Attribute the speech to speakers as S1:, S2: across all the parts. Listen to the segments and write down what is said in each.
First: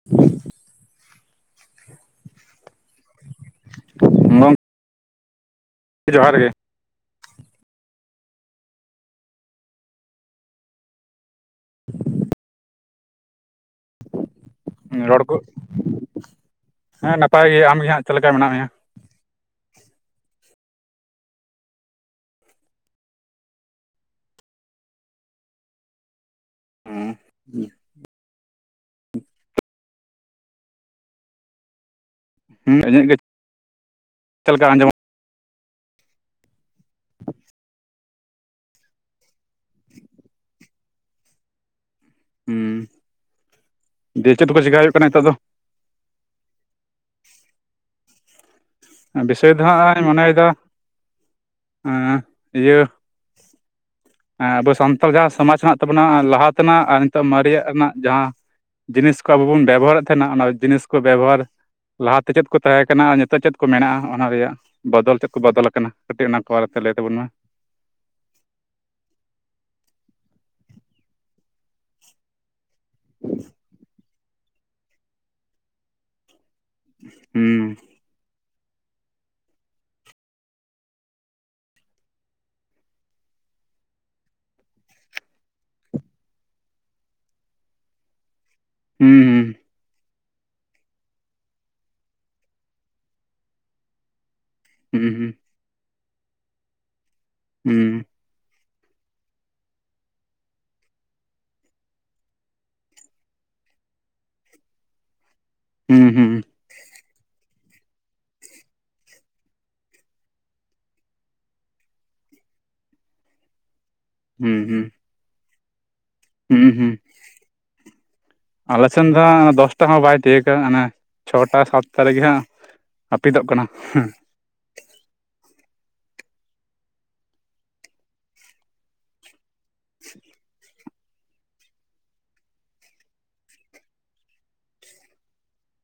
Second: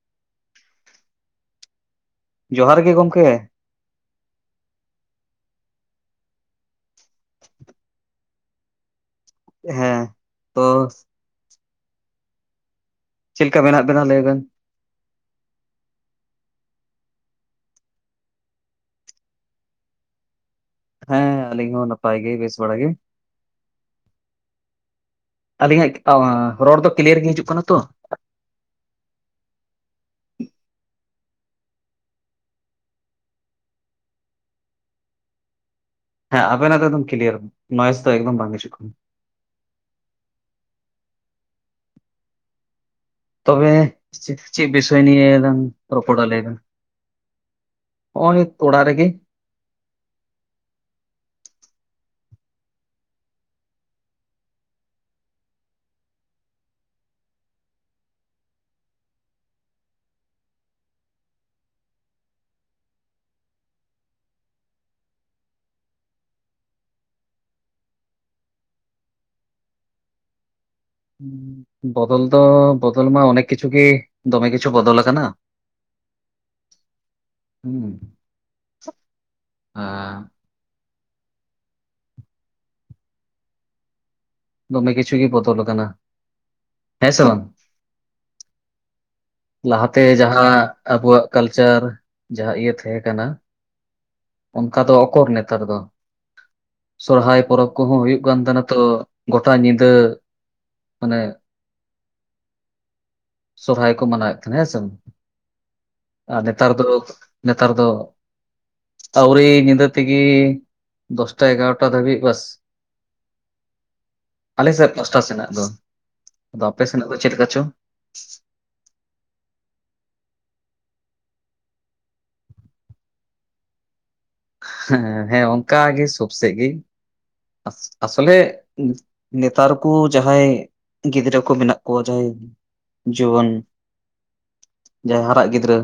S1: [inaudible]
S2: ᱡᱚᱦᱟᱨ ᱜᱮ ᱜᱚᱢᱠᱮ
S1: [unintelligible] ᱡᱚᱦᱟᱨ ᱜᱮ
S2: ᱦᱮᱸ ᱛᱚ ᱪᱮᱫ ᱞᱮᱠᱟ ᱢᱮᱱᱟᱜ ᱵᱤᱱᱟ ᱞᱟᱹᱭ ᱵᱤᱱ
S1: ᱨᱚᱲ ᱠᱚ ᱦᱮᱸ ᱱᱟᱯᱟᱭ ᱜᱮ ᱟᱢ ᱜᱮ ᱦᱟᱸᱜ ᱪᱮᱫ ᱞᱮᱠᱟ ᱢᱮᱱᱟᱜ ᱢᱮᱭᱟ
S2: ᱦᱮᱸ ᱟᱹᱞᱤᱧ ᱦᱚᱸ ᱱᱟᱯᱟᱭ ᱜᱮ ᱵᱮᱥ ᱵᱟᱲᱟ ᱜᱮ ᱟᱹᱞᱤᱧᱟᱜ ᱨᱚᱲ ᱫᱚ ᱠᱤᱞᱭᱟᱨ ᱜᱮ ᱦᱤᱡᱩᱜ ᱠᱟᱱᱟ ᱛᱚ
S1: ᱦᱩᱸ ᱤᱧᱟᱹᱜ ᱜᱮ ᱪᱮᱠᱟ ᱟᱸᱡᱚᱢᱚᱜ
S2: ᱦᱮᱸ ᱟᱵᱮᱱᱟᱜ ᱫᱚ ᱫᱚᱢ ᱠᱞᱤᱭᱟᱨ ᱱᱚᱮᱥ ᱫᱚ ᱮᱠᱫᱚᱢ ᱵᱟᱝ ᱦᱤᱡᱩᱜ ᱠᱟᱱᱟ
S1: ᱦᱩᱸ
S2: ᱛᱚᱵᱮ
S1: ᱫᱤᱭᱮ ᱠᱚ
S2: ᱪᱮᱫ
S1: ᱪᱮᱠᱟ ᱦᱩᱭᱩᱜ
S2: ᱵᱤᱥᱚᱭ
S1: ᱠᱟᱱᱟ ᱱᱤᱛᱚᱜ
S2: ᱱᱤᱭᱟᱹ ᱫᱚ ᱨᱚᱯᱚᱲᱟ ᱞᱟᱹᱭ ᱵᱤᱱ ᱱᱚᱜᱼᱚᱭ ᱚᱲᱟᱜ ᱨᱮᱜᱮ
S1: ᱵᱤᱥᱚᱭ ᱫᱚ ᱦᱟᱸᱜ ᱢᱚᱱᱮ ᱮᱫᱟ ᱤᱭᱟᱹ ᱟᱵᱚ ᱥᱟᱱᱛᱟᱲ ᱡᱟᱦᱟᱸ ᱥᱚᱢᱟᱡᱽ ᱦᱮᱱᱟᱜ ᱛᱟᱵᱚᱱᱟ ᱞᱟᱦᱟ ᱛᱮᱱᱟᱜ ᱟᱨ ᱱᱤᱛᱚᱜ ᱢᱟᱨᱮᱭᱟᱜ ᱨᱮᱱᱟᱜ ᱡᱟᱦᱟᱸ ᱡᱤᱱᱤᱥ ᱠᱚ ᱟᱵᱚ ᱵᱚᱱ ᱵᱮᱵᱚᱦᱟᱨ ᱮᱫ ᱛᱟᱦᱮᱱᱟ ᱚᱱᱟ ᱡᱤᱱᱤᱥ ᱠᱚ ᱵᱮᱵᱚᱦᱟᱨ ᱞᱟᱦᱟ ᱛᱮ ᱪᱮᱫ ᱠᱚ ᱛᱟᱦᱮᱸ ᱠᱟᱱᱟ ᱟᱨ ᱱᱤᱛᱚᱜ ᱪᱮᱫ ᱠᱚ ᱢᱮᱱᱟᱜᱼᱟ ᱚᱱᱟ ᱨᱮᱭᱟᱜ ᱵᱚᱫᱚᱞ ᱪᱮᱫ ᱠᱚ ᱵᱚᱫᱚᱞ ᱟᱠᱟᱱᱟ ᱠᱟᱹᱴᱤᱡ ᱚᱱᱟ ᱠᱚ ᱵᱟᱨᱮ ᱛᱮ ᱞᱟᱹᱭ ᱛᱟᱵᱚᱱ ᱢᱮ
S2: ᱵᱚᱫᱚᱞ ᱫᱚ ᱵᱚᱫᱚᱞ ᱢᱟ ᱚᱱᱮᱠ ᱠᱤᱪᱷᱩ ᱜᱮ ᱫᱚᱢᱮ ᱠᱤᱪᱷᱩ ᱵᱚᱫᱚᱞ ᱟᱠᱟᱱᱟ ᱦᱩᱸ ᱟᱻ ᱫᱚᱢᱮ ᱠᱤᱪᱷᱩ ᱜᱮ ᱵᱚᱫᱚᱞ ᱟᱠᱟᱱᱟ ᱦᱮᱸ ᱥᱮ ᱵᱟᱝ
S1: ᱦᱩᱸ ᱦᱩᱸ
S2: ᱞᱟᱦᱟᱛᱮ ᱡᱟᱦᱟᱸ ᱟᱵᱚᱣᱟᱜ ᱠᱟᱞᱪᱟᱨ ᱡᱟᱦᱟᱸ ᱤᱭᱟᱹ ᱛᱟᱦᱮᱸ ᱠᱟᱱᱟ ᱚᱱᱠᱟ ᱫᱚ
S1: ᱦᱩᱸ
S2: ᱚᱠᱚᱨ ᱱᱮᱛᱟᱨ ᱫᱚ ᱥᱚᱨᱦᱟᱭ ᱯᱚᱨᱚᱵᱽ ᱠᱚᱦᱚᱸ
S1: ᱦᱩᱸ
S2: ᱦᱩᱭᱩᱜ ᱠᱟᱱᱟ ᱦᱩᱭᱩᱜ ᱠᱟᱱ ᱛᱟᱦᱮᱸ ᱛᱚ ᱜᱚᱴᱟ ᱧᱤᱫᱟᱹ ᱢᱟᱱᱮ ᱥᱚᱨᱦᱟᱭ ᱠᱚ ᱢᱟᱱᱟᱣᱮᱫ ᱛᱟᱦᱮᱸ ᱦᱮᱸᱥᱮ
S1: ᱦᱮᱸ ᱦᱩᱸ
S2: ᱛᱟᱨᱯᱚᱨᱮ ᱱᱮᱛᱟᱨ ᱫᱚ ᱟᱹᱣᱨᱤ ᱧᱤᱫᱟᱹ ᱛᱮᱜᱮ ᱫᱚᱥᱴᱟ ᱮᱜᱟᱨᱚᱴᱟ ᱫᱷᱟᱹᱵᱤᱡ ᱵᱟᱥ
S1: ᱦᱩᱸ ᱦᱩᱸ
S2: ᱟᱞᱮ
S1: ᱦᱩᱸ
S2: ᱥᱮᱫ ᱯᱟᱥᱴᱟ ᱥᱮᱱᱟᱜ ᱫᱚ ᱟᱫᱚ
S1: ᱦᱩᱸ
S2: ᱟᱯᱮ
S1: ᱦᱩᱸ
S2: ᱥᱮᱱᱟᱜ ᱫᱚ ᱪᱮᱫ ᱞᱮᱠᱟ ᱪᱚᱝ
S1: ᱟᱞᱮ ᱥᱮᱱ ᱫᱚ ᱦᱟᱸᱜ ᱫᱚᱥᱴᱟ ᱦᱚᱸ ᱵᱟᱭ ᱛᱤᱭᱩᱜᱟ ᱚᱱᱮ ᱪᱷᱚᱴᱟ ᱥᱟᱛᱴᱟ ᱨᱮᱜᱮ ᱦᱟᱸᱜ ᱦᱟᱹᱯᱤᱫᱚᱜ ᱠᱟᱱᱟ
S2: ᱦᱮᱸ ᱦᱮᱸ ᱚᱱᱠᱟ ᱜᱮ ᱥᱚᱵᱽ ᱥᱮᱫ ᱜᱮ ᱛᱟᱦᱚᱞᱮ ᱱᱮᱛᱟᱨ ᱠᱚ ᱡᱟᱦᱟᱸᱭ ᱜᱤᱫᱽᱨᱟᱹ ᱠᱚ ᱢᱮᱱᱟᱜ ᱠᱚᱣᱟ ᱡᱟᱦᱟᱸᱭ ᱡᱩᱣᱟᱹᱱ ᱡᱟᱦᱟᱸᱭ ᱦᱟᱨᱟᱜ ᱜᱤᱫᱽᱨᱟᱹ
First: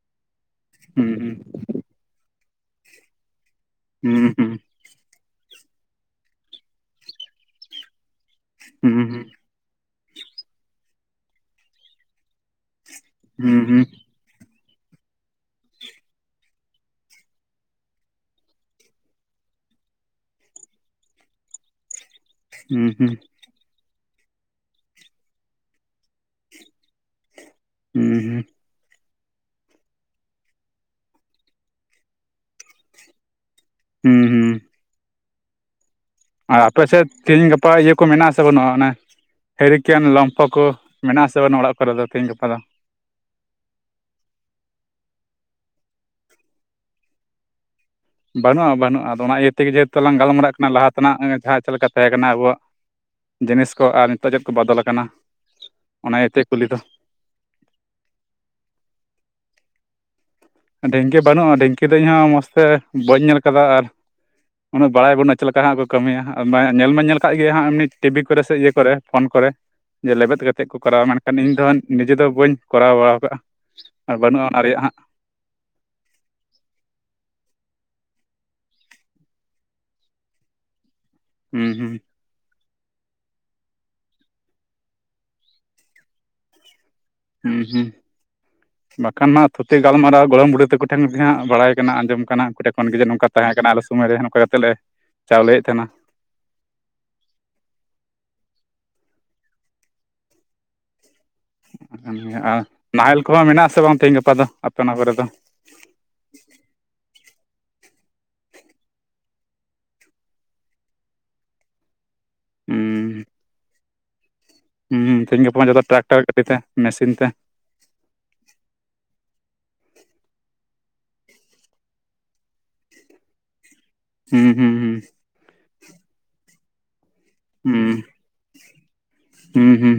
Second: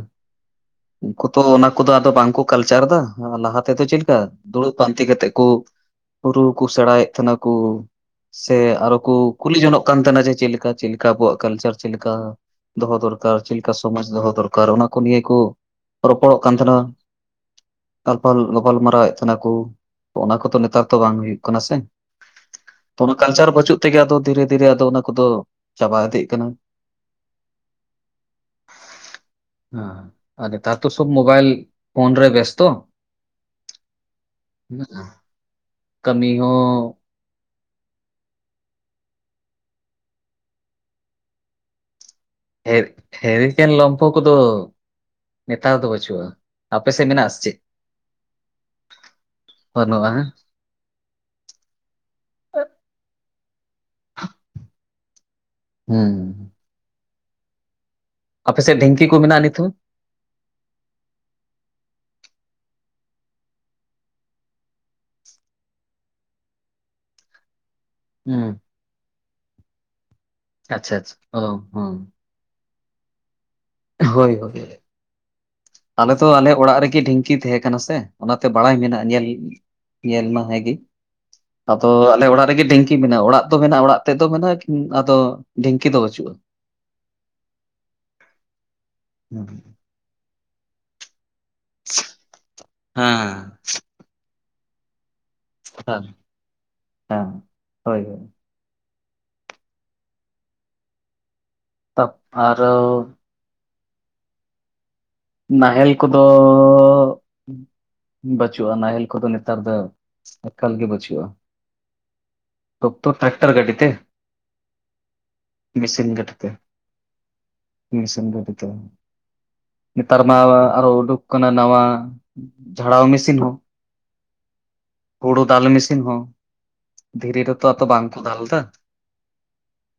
S2: ᱩᱱᱠᱩ
S1: ᱦᱩᱸ
S2: ᱛᱚ ᱚᱱᱟ ᱠᱚᱫᱚ ᱟᱫᱚ ᱵᱟᱝᱠᱚ ᱠᱟᱞᱪᱟᱨ ᱮᱫᱟ ᱞᱟᱦᱟ ᱛᱮᱫᱚ ᱪᱮᱫ ᱞᱮᱠᱟ
S1: ᱦᱩᱸ ᱦᱩᱸ
S2: ᱫᱩᱲᱩᱵ ᱯᱟᱱᱛᱤ ᱠᱟᱛᱮ ᱠᱚ ᱨᱩ ᱠᱚ ᱥᱮᱲᱟᱭᱮᱫ ᱛᱟᱦᱮᱱᱟ ᱠᱚ ᱥᱮ
S1: ᱦᱩᱸ
S2: ᱟᱨᱦᱚᱸ ᱠᱚ
S1: ᱦᱩᱸ
S2: ᱠᱩᱞᱤ ᱡᱚᱝᱼᱟᱜ ᱠᱟᱱᱟ ᱛᱟᱦᱮᱱᱟ ᱡᱮ ᱪᱮᱫ ᱞᱮᱠᱟ ᱪᱮᱫ ᱞᱮᱠᱟ ᱟᱵᱚᱣᱟᱜ ᱠᱟᱞᱪᱟᱨ ᱪᱮᱫ ᱞᱮᱠᱟ ᱫᱚᱦᱚ ᱫᱚᱨᱠᱟᱨ ᱪᱮᱫ
S1: ᱦᱩᱸ
S2: ᱞᱮᱠᱟ
S1: ᱦᱩᱸ
S2: ᱥᱚᱢᱟᱡᱽ ᱫᱚᱦᱚ ᱫᱚᱨᱠᱟᱨ [unintelligible] ᱚᱱᱟ ᱠᱚ ᱱᱤᱭᱟᱹ ᱠᱚ ᱨᱚᱯᱚᱲᱚᱜ ᱠᱟᱱ ᱛᱟᱦᱮᱱᱟ [unintelligible] ᱜᱟᱯᱟᱞᱢᱟᱨᱟᱣᱮᱫ ᱛᱟᱦᱮᱱᱟ ᱠᱚ ᱚᱱᱟ ᱠᱚᱫᱚ ᱱᱮᱛᱟᱨ ᱛᱚ ᱵᱟᱝ ᱦᱩᱭᱩᱜ ᱠᱟᱱᱟ ᱥᱮ
S1: ᱦᱩᱸ
S2: ᱛᱚ ᱚᱱᱟ
S1: ᱦᱩᱸ
S2: ᱠᱟᱞᱪᱟᱨ ᱵᱟᱹᱪᱩᱜ ᱛᱮᱜᱮ ᱟᱫᱚ ᱫᱷᱤᱨᱮ ᱫᱷᱤᱨᱮ ᱟᱫᱚ ᱚᱱᱟ ᱠᱚᱫᱚ ᱪᱟᱵᱟ ᱤᱫᱤᱜ ᱠᱟᱱᱟ
S1: ᱦᱩᱸ ᱦᱩᱸ
S2: ᱦᱚᱸ ᱱᱮᱛᱟᱨ ᱫᱚ ᱥᱚᱵᱽ ᱢᱳᱵᱟᱭᱤᱞ ᱯᱷᱳᱱ ᱨᱮ ᱵᱮᱭᱚᱥᱛᱚ
S1: ᱦᱩᱸ ᱦᱩᱸ
S2: ᱚᱱᱟ
S1: ᱟᱨ ᱟᱯᱮᱥᱮᱫ ᱛᱮᱦᱮᱧ ᱜᱟᱯᱟ ᱤᱭᱟᱹ ᱠᱚ ᱢᱮᱱᱟᱜ ᱟᱥᱮ ᱵᱟᱹᱱᱩᱜᱼᱟ ᱚᱱᱮ ᱦᱤᱨᱤᱠᱮᱱ ᱞᱚᱢᱯᱷᱚ ᱠᱚ ᱢᱮᱱᱟᱜᱼᱟ ᱟᱥᱮ ᱵᱟᱱᱩᱜ ᱟ ᱚᱲᱟᱜ ᱠᱚᱨᱮ ᱫᱚ ᱛᱮᱦᱤᱧ ᱜᱟᱯᱟ ᱫᱚ
S2: ᱦᱮ ᱦᱮᱨᱤᱠᱮᱱ ᱞᱚᱢᱯᱷᱚ ᱠᱚᱫᱚ ᱱᱮᱛᱟᱨ ᱫᱚ ᱵᱟᱹᱪᱩᱜᱼᱟ ᱟᱯᱮ ᱥᱮ ᱢᱮᱱᱟᱜ ᱟᱥᱮ ᱪᱮᱜ
S1: ᱵᱟᱹᱱᱩᱜᱼᱟ ᱵᱟᱹᱱᱩᱜ ᱟᱫᱚ ᱚᱱᱟ ᱤᱭᱟᱹ ᱛᱮᱜᱮ ᱡᱮᱦᱩᱛᱩ
S2: ᱵᱟᱹᱱᱩᱜᱼᱟ
S1: ᱞᱟᱝ ᱜᱟᱞᱢᱟᱨᱟᱜ ᱞᱟᱦᱟ ᱛᱮᱱᱟᱜ ᱡᱟᱦᱟᱸ ᱪᱮᱫ ᱞᱮᱠᱟ ᱛᱟᱦᱮᱸ ᱠᱟᱱᱟ ᱟᱵᱚᱣᱟᱜ ᱡᱤᱱᱤᱥ ᱠᱚ ᱟᱨ ᱱᱤᱛᱚᱜ ᱪᱮᱫ ᱠᱚ ᱵᱚᱫᱚᱞ ᱟᱠᱟᱱᱟ
S2: ᱦᱩᱸ,
S1: ᱚᱱᱟ ᱤᱭᱟᱹᱛᱮ ᱠᱩᱞᱤ ᱫᱚ
S2: ᱟᱯᱮ ᱥᱮ ᱰᱷᱤᱝᱠᱤ ᱠᱚ ᱢᱮᱱᱟᱜᱼᱟ ᱱᱤᱛ ᱦᱚᱸ
S1: ᱰᱷᱤᱝᱠᱤ ᱵᱟᱹᱱᱩᱜᱼᱟ ᱰᱷᱤᱝᱠᱤ ᱫᱚ ᱤᱧᱦᱚᱸ ᱢᱚᱡᱽ ᱛᱮ ᱵᱟᱹᱧ ᱧᱮᱞ ᱟᱠᱟᱫᱟ ᱟᱨ ᱩᱱᱟᱹᱜ ᱵᱟᱲᱟᱭ ᱵᱟᱹᱱᱩᱜ ᱟ ᱪᱮᱫ ᱞᱮᱠᱟ ᱦᱟᱸᱜ ᱠᱚ ᱠᱟᱹᱢᱤᱭᱟ ᱧᱮᱞ ᱢᱟ ᱧᱮᱞ ᱟᱠᱟᱫ ᱜᱮ ᱦᱟᱸᱜ ᱮᱢᱱᱤ ᱴᱤᱵᱷᱤ ᱠᱚᱨᱮ
S2: ᱦᱩᱸ᱾
S1: ᱥᱮ ᱤᱭᱟᱹ ᱠᱚᱨᱮ ᱯᱷᱳᱱ ᱠᱚᱨᱮ ᱡᱮ ᱞᱮᱵᱮᱫ ᱠᱟᱛᱮᱫ ᱠᱚ
S2: ᱟᱪᱪᱷᱟ
S1: ᱠᱚᱨᱟᱣᱟ
S2: ᱟᱪᱪᱷᱟ,
S1: ᱢᱮᱱᱠᱷᱟᱱ
S2: ᱚ
S1: ᱤᱧ ᱫᱚ
S2: ᱦᱚᱸ,
S1: ᱱᱤᱡᱮ ᱫᱚ ᱵᱟᱹᱧ ᱠᱚᱨᱟᱣ ᱵᱟᱲᱟ ᱠᱟᱜᱼᱟ ᱟᱨ
S2: ᱦᱳᱭ
S1: ᱵᱟᱹᱱᱩᱜᱼᱟ ᱚᱱᱟ ᱨᱮᱭᱟᱜ
S2: ᱦᱳᱭ
S1: ᱦᱟᱸᱜ
S2: ᱟᱞᱮᱛᱚ ᱟᱞᱮ ᱚᱲᱟᱜ ᱨᱮᱜᱮ ᱰᱷᱤᱝᱠᱤ ᱛᱟᱦᱮᱸ ᱠᱟᱱᱟ ᱥᱮ ᱚᱱᱟᱛᱮ ᱵᱟᱲᱟᱭ ᱢᱮᱱᱟᱜᱼᱟ ᱧᱮᱞ ᱧᱮᱞ ᱢᱟ ᱦᱮᱸ ᱜᱮ
S1: ᱦᱩᱸ
S2: ᱟᱫᱚ
S1: ᱦᱩᱸ
S2: ᱟᱞᱮ ᱚᱲᱟᱜ ᱨᱮᱜᱮ ᱰᱷᱤᱝᱠᱤ ᱰᱷᱤᱝᱠᱤ ᱢᱮᱱᱟᱜᱼᱟ ᱚᱲᱟᱜ ᱫᱚ ᱢᱮᱱᱟᱜᱼᱟ ᱚᱲᱟᱜ ᱛᱮᱫ ᱫᱚ ᱢᱮᱱᱟᱜᱼᱟ ᱟᱫᱚ ᱰᱷᱤᱝᱠᱤ ᱫᱚ ᱵᱟᱹᱪᱩᱜᱼᱟ
S1: ᱦᱩᱸ ᱦᱩᱸ ᱵᱟᱠᱷᱟᱱ
S2: ᱦᱩᱸ,
S1: ᱦᱟᱜ ᱛᱷᱩᱛᱤ ᱜᱟᱞᱢᱟᱨᱟᱣ ᱜᱚᱲᱚᱢ ᱵᱩᱰᱦᱤ ᱛᱟᱠᱚ ᱴᱷᱮᱱ ᱦᱟᱸᱜ ᱵᱟᱲᱟᱭ ᱟᱸᱡᱚᱢ ᱠᱟᱱᱟ ᱩᱱᱠᱩ ᱴᱷᱮᱱ ᱠᱷᱚᱱ ᱜᱮ ᱡᱮ ᱱᱚᱝᱠᱟ
S2: ᱦᱮᱸ᱾
S1: ᱛᱟᱦᱮᱸ ᱠᱟᱱᱟ ᱟᱞᱮ ᱥᱚᱢᱚᱭ ᱨᱮ ᱱᱚᱝᱠᱟ ᱠᱟᱛᱮᱫ ᱞᱮ ᱪᱟᱣᱞᱮᱭᱮᱫ ᱛᱟᱦᱮᱱᱟ
S2: ᱦᱮᱸ ᱦᱮᱸ ᱦᱳᱭ ᱛᱟ
S1: ᱟᱨ
S2: ᱟᱨᱚ
S1: ᱱᱟᱦᱮᱞ ᱠᱚᱦᱚᱸ ᱢᱮᱱᱟᱜ ᱥᱮ ᱵᱟᱝ ᱛᱮᱦᱤᱧ ᱜᱟᱯᱟ ᱫᱚ ᱟᱯᱮ ᱚᱱᱟ ᱠᱚᱨᱮ ᱫᱚ
S2: ᱱᱟᱦᱮᱞ ᱠᱚᱫᱚ ᱵᱟᱪᱩᱜᱼᱟ ᱱᱟᱦᱮᱞ ᱠᱚᱫᱚ ᱱᱮᱛᱟᱨ ᱫᱚ ᱮᱠᱟᱞ ᱜᱮ ᱵᱟᱹᱪᱩᱜᱼᱟ ᱴᱚᱠᱴᱚᱨ
S1: ᱦᱩᱸ
S2: ᱴᱨᱠᱴᱟᱨ ᱜᱟᱹᱰᱤ ᱛᱮ
S1: ᱦᱩᱸ ᱛᱮᱦᱮᱧ ᱜᱟᱯᱟ ᱢᱟ ᱡᱷᱚᱛᱚ ᱴᱨᱟᱠᱴᱟᱨ ᱜᱟᱹᱰᱤ ᱛᱮ ᱢᱮᱥᱤᱱ ᱛᱮ
S2: ᱢᱤᱥᱤᱱ ᱵᱚᱫᱤᱛᱚ ᱱᱮᱛᱟᱨ ᱢᱟ ᱟᱨᱚ ᱩᱰᱩᱠ ᱠᱟᱱᱟ ᱱᱟᱣᱟ ᱡᱷᱟᱲᱟᱣ ᱢᱮᱥᱤᱱ ᱦᱚᱸ
S1: ᱦᱩᱸ ᱦᱩᱸ ᱦᱩᱸ
S2: ᱠᱩᱲᱩ ᱫᱟᱞ ᱢᱤᱥᱤᱱ ᱦᱚᱸ ᱫᱷᱤᱨᱤ ᱨᱮᱛᱚ ᱟᱫᱚ
S1: ᱦᱩᱸ
S2: ᱵᱟᱝᱠᱚ ᱫᱟᱞ ᱮᱫᱟ
S1: ᱦᱩᱸ ᱦᱩᱸ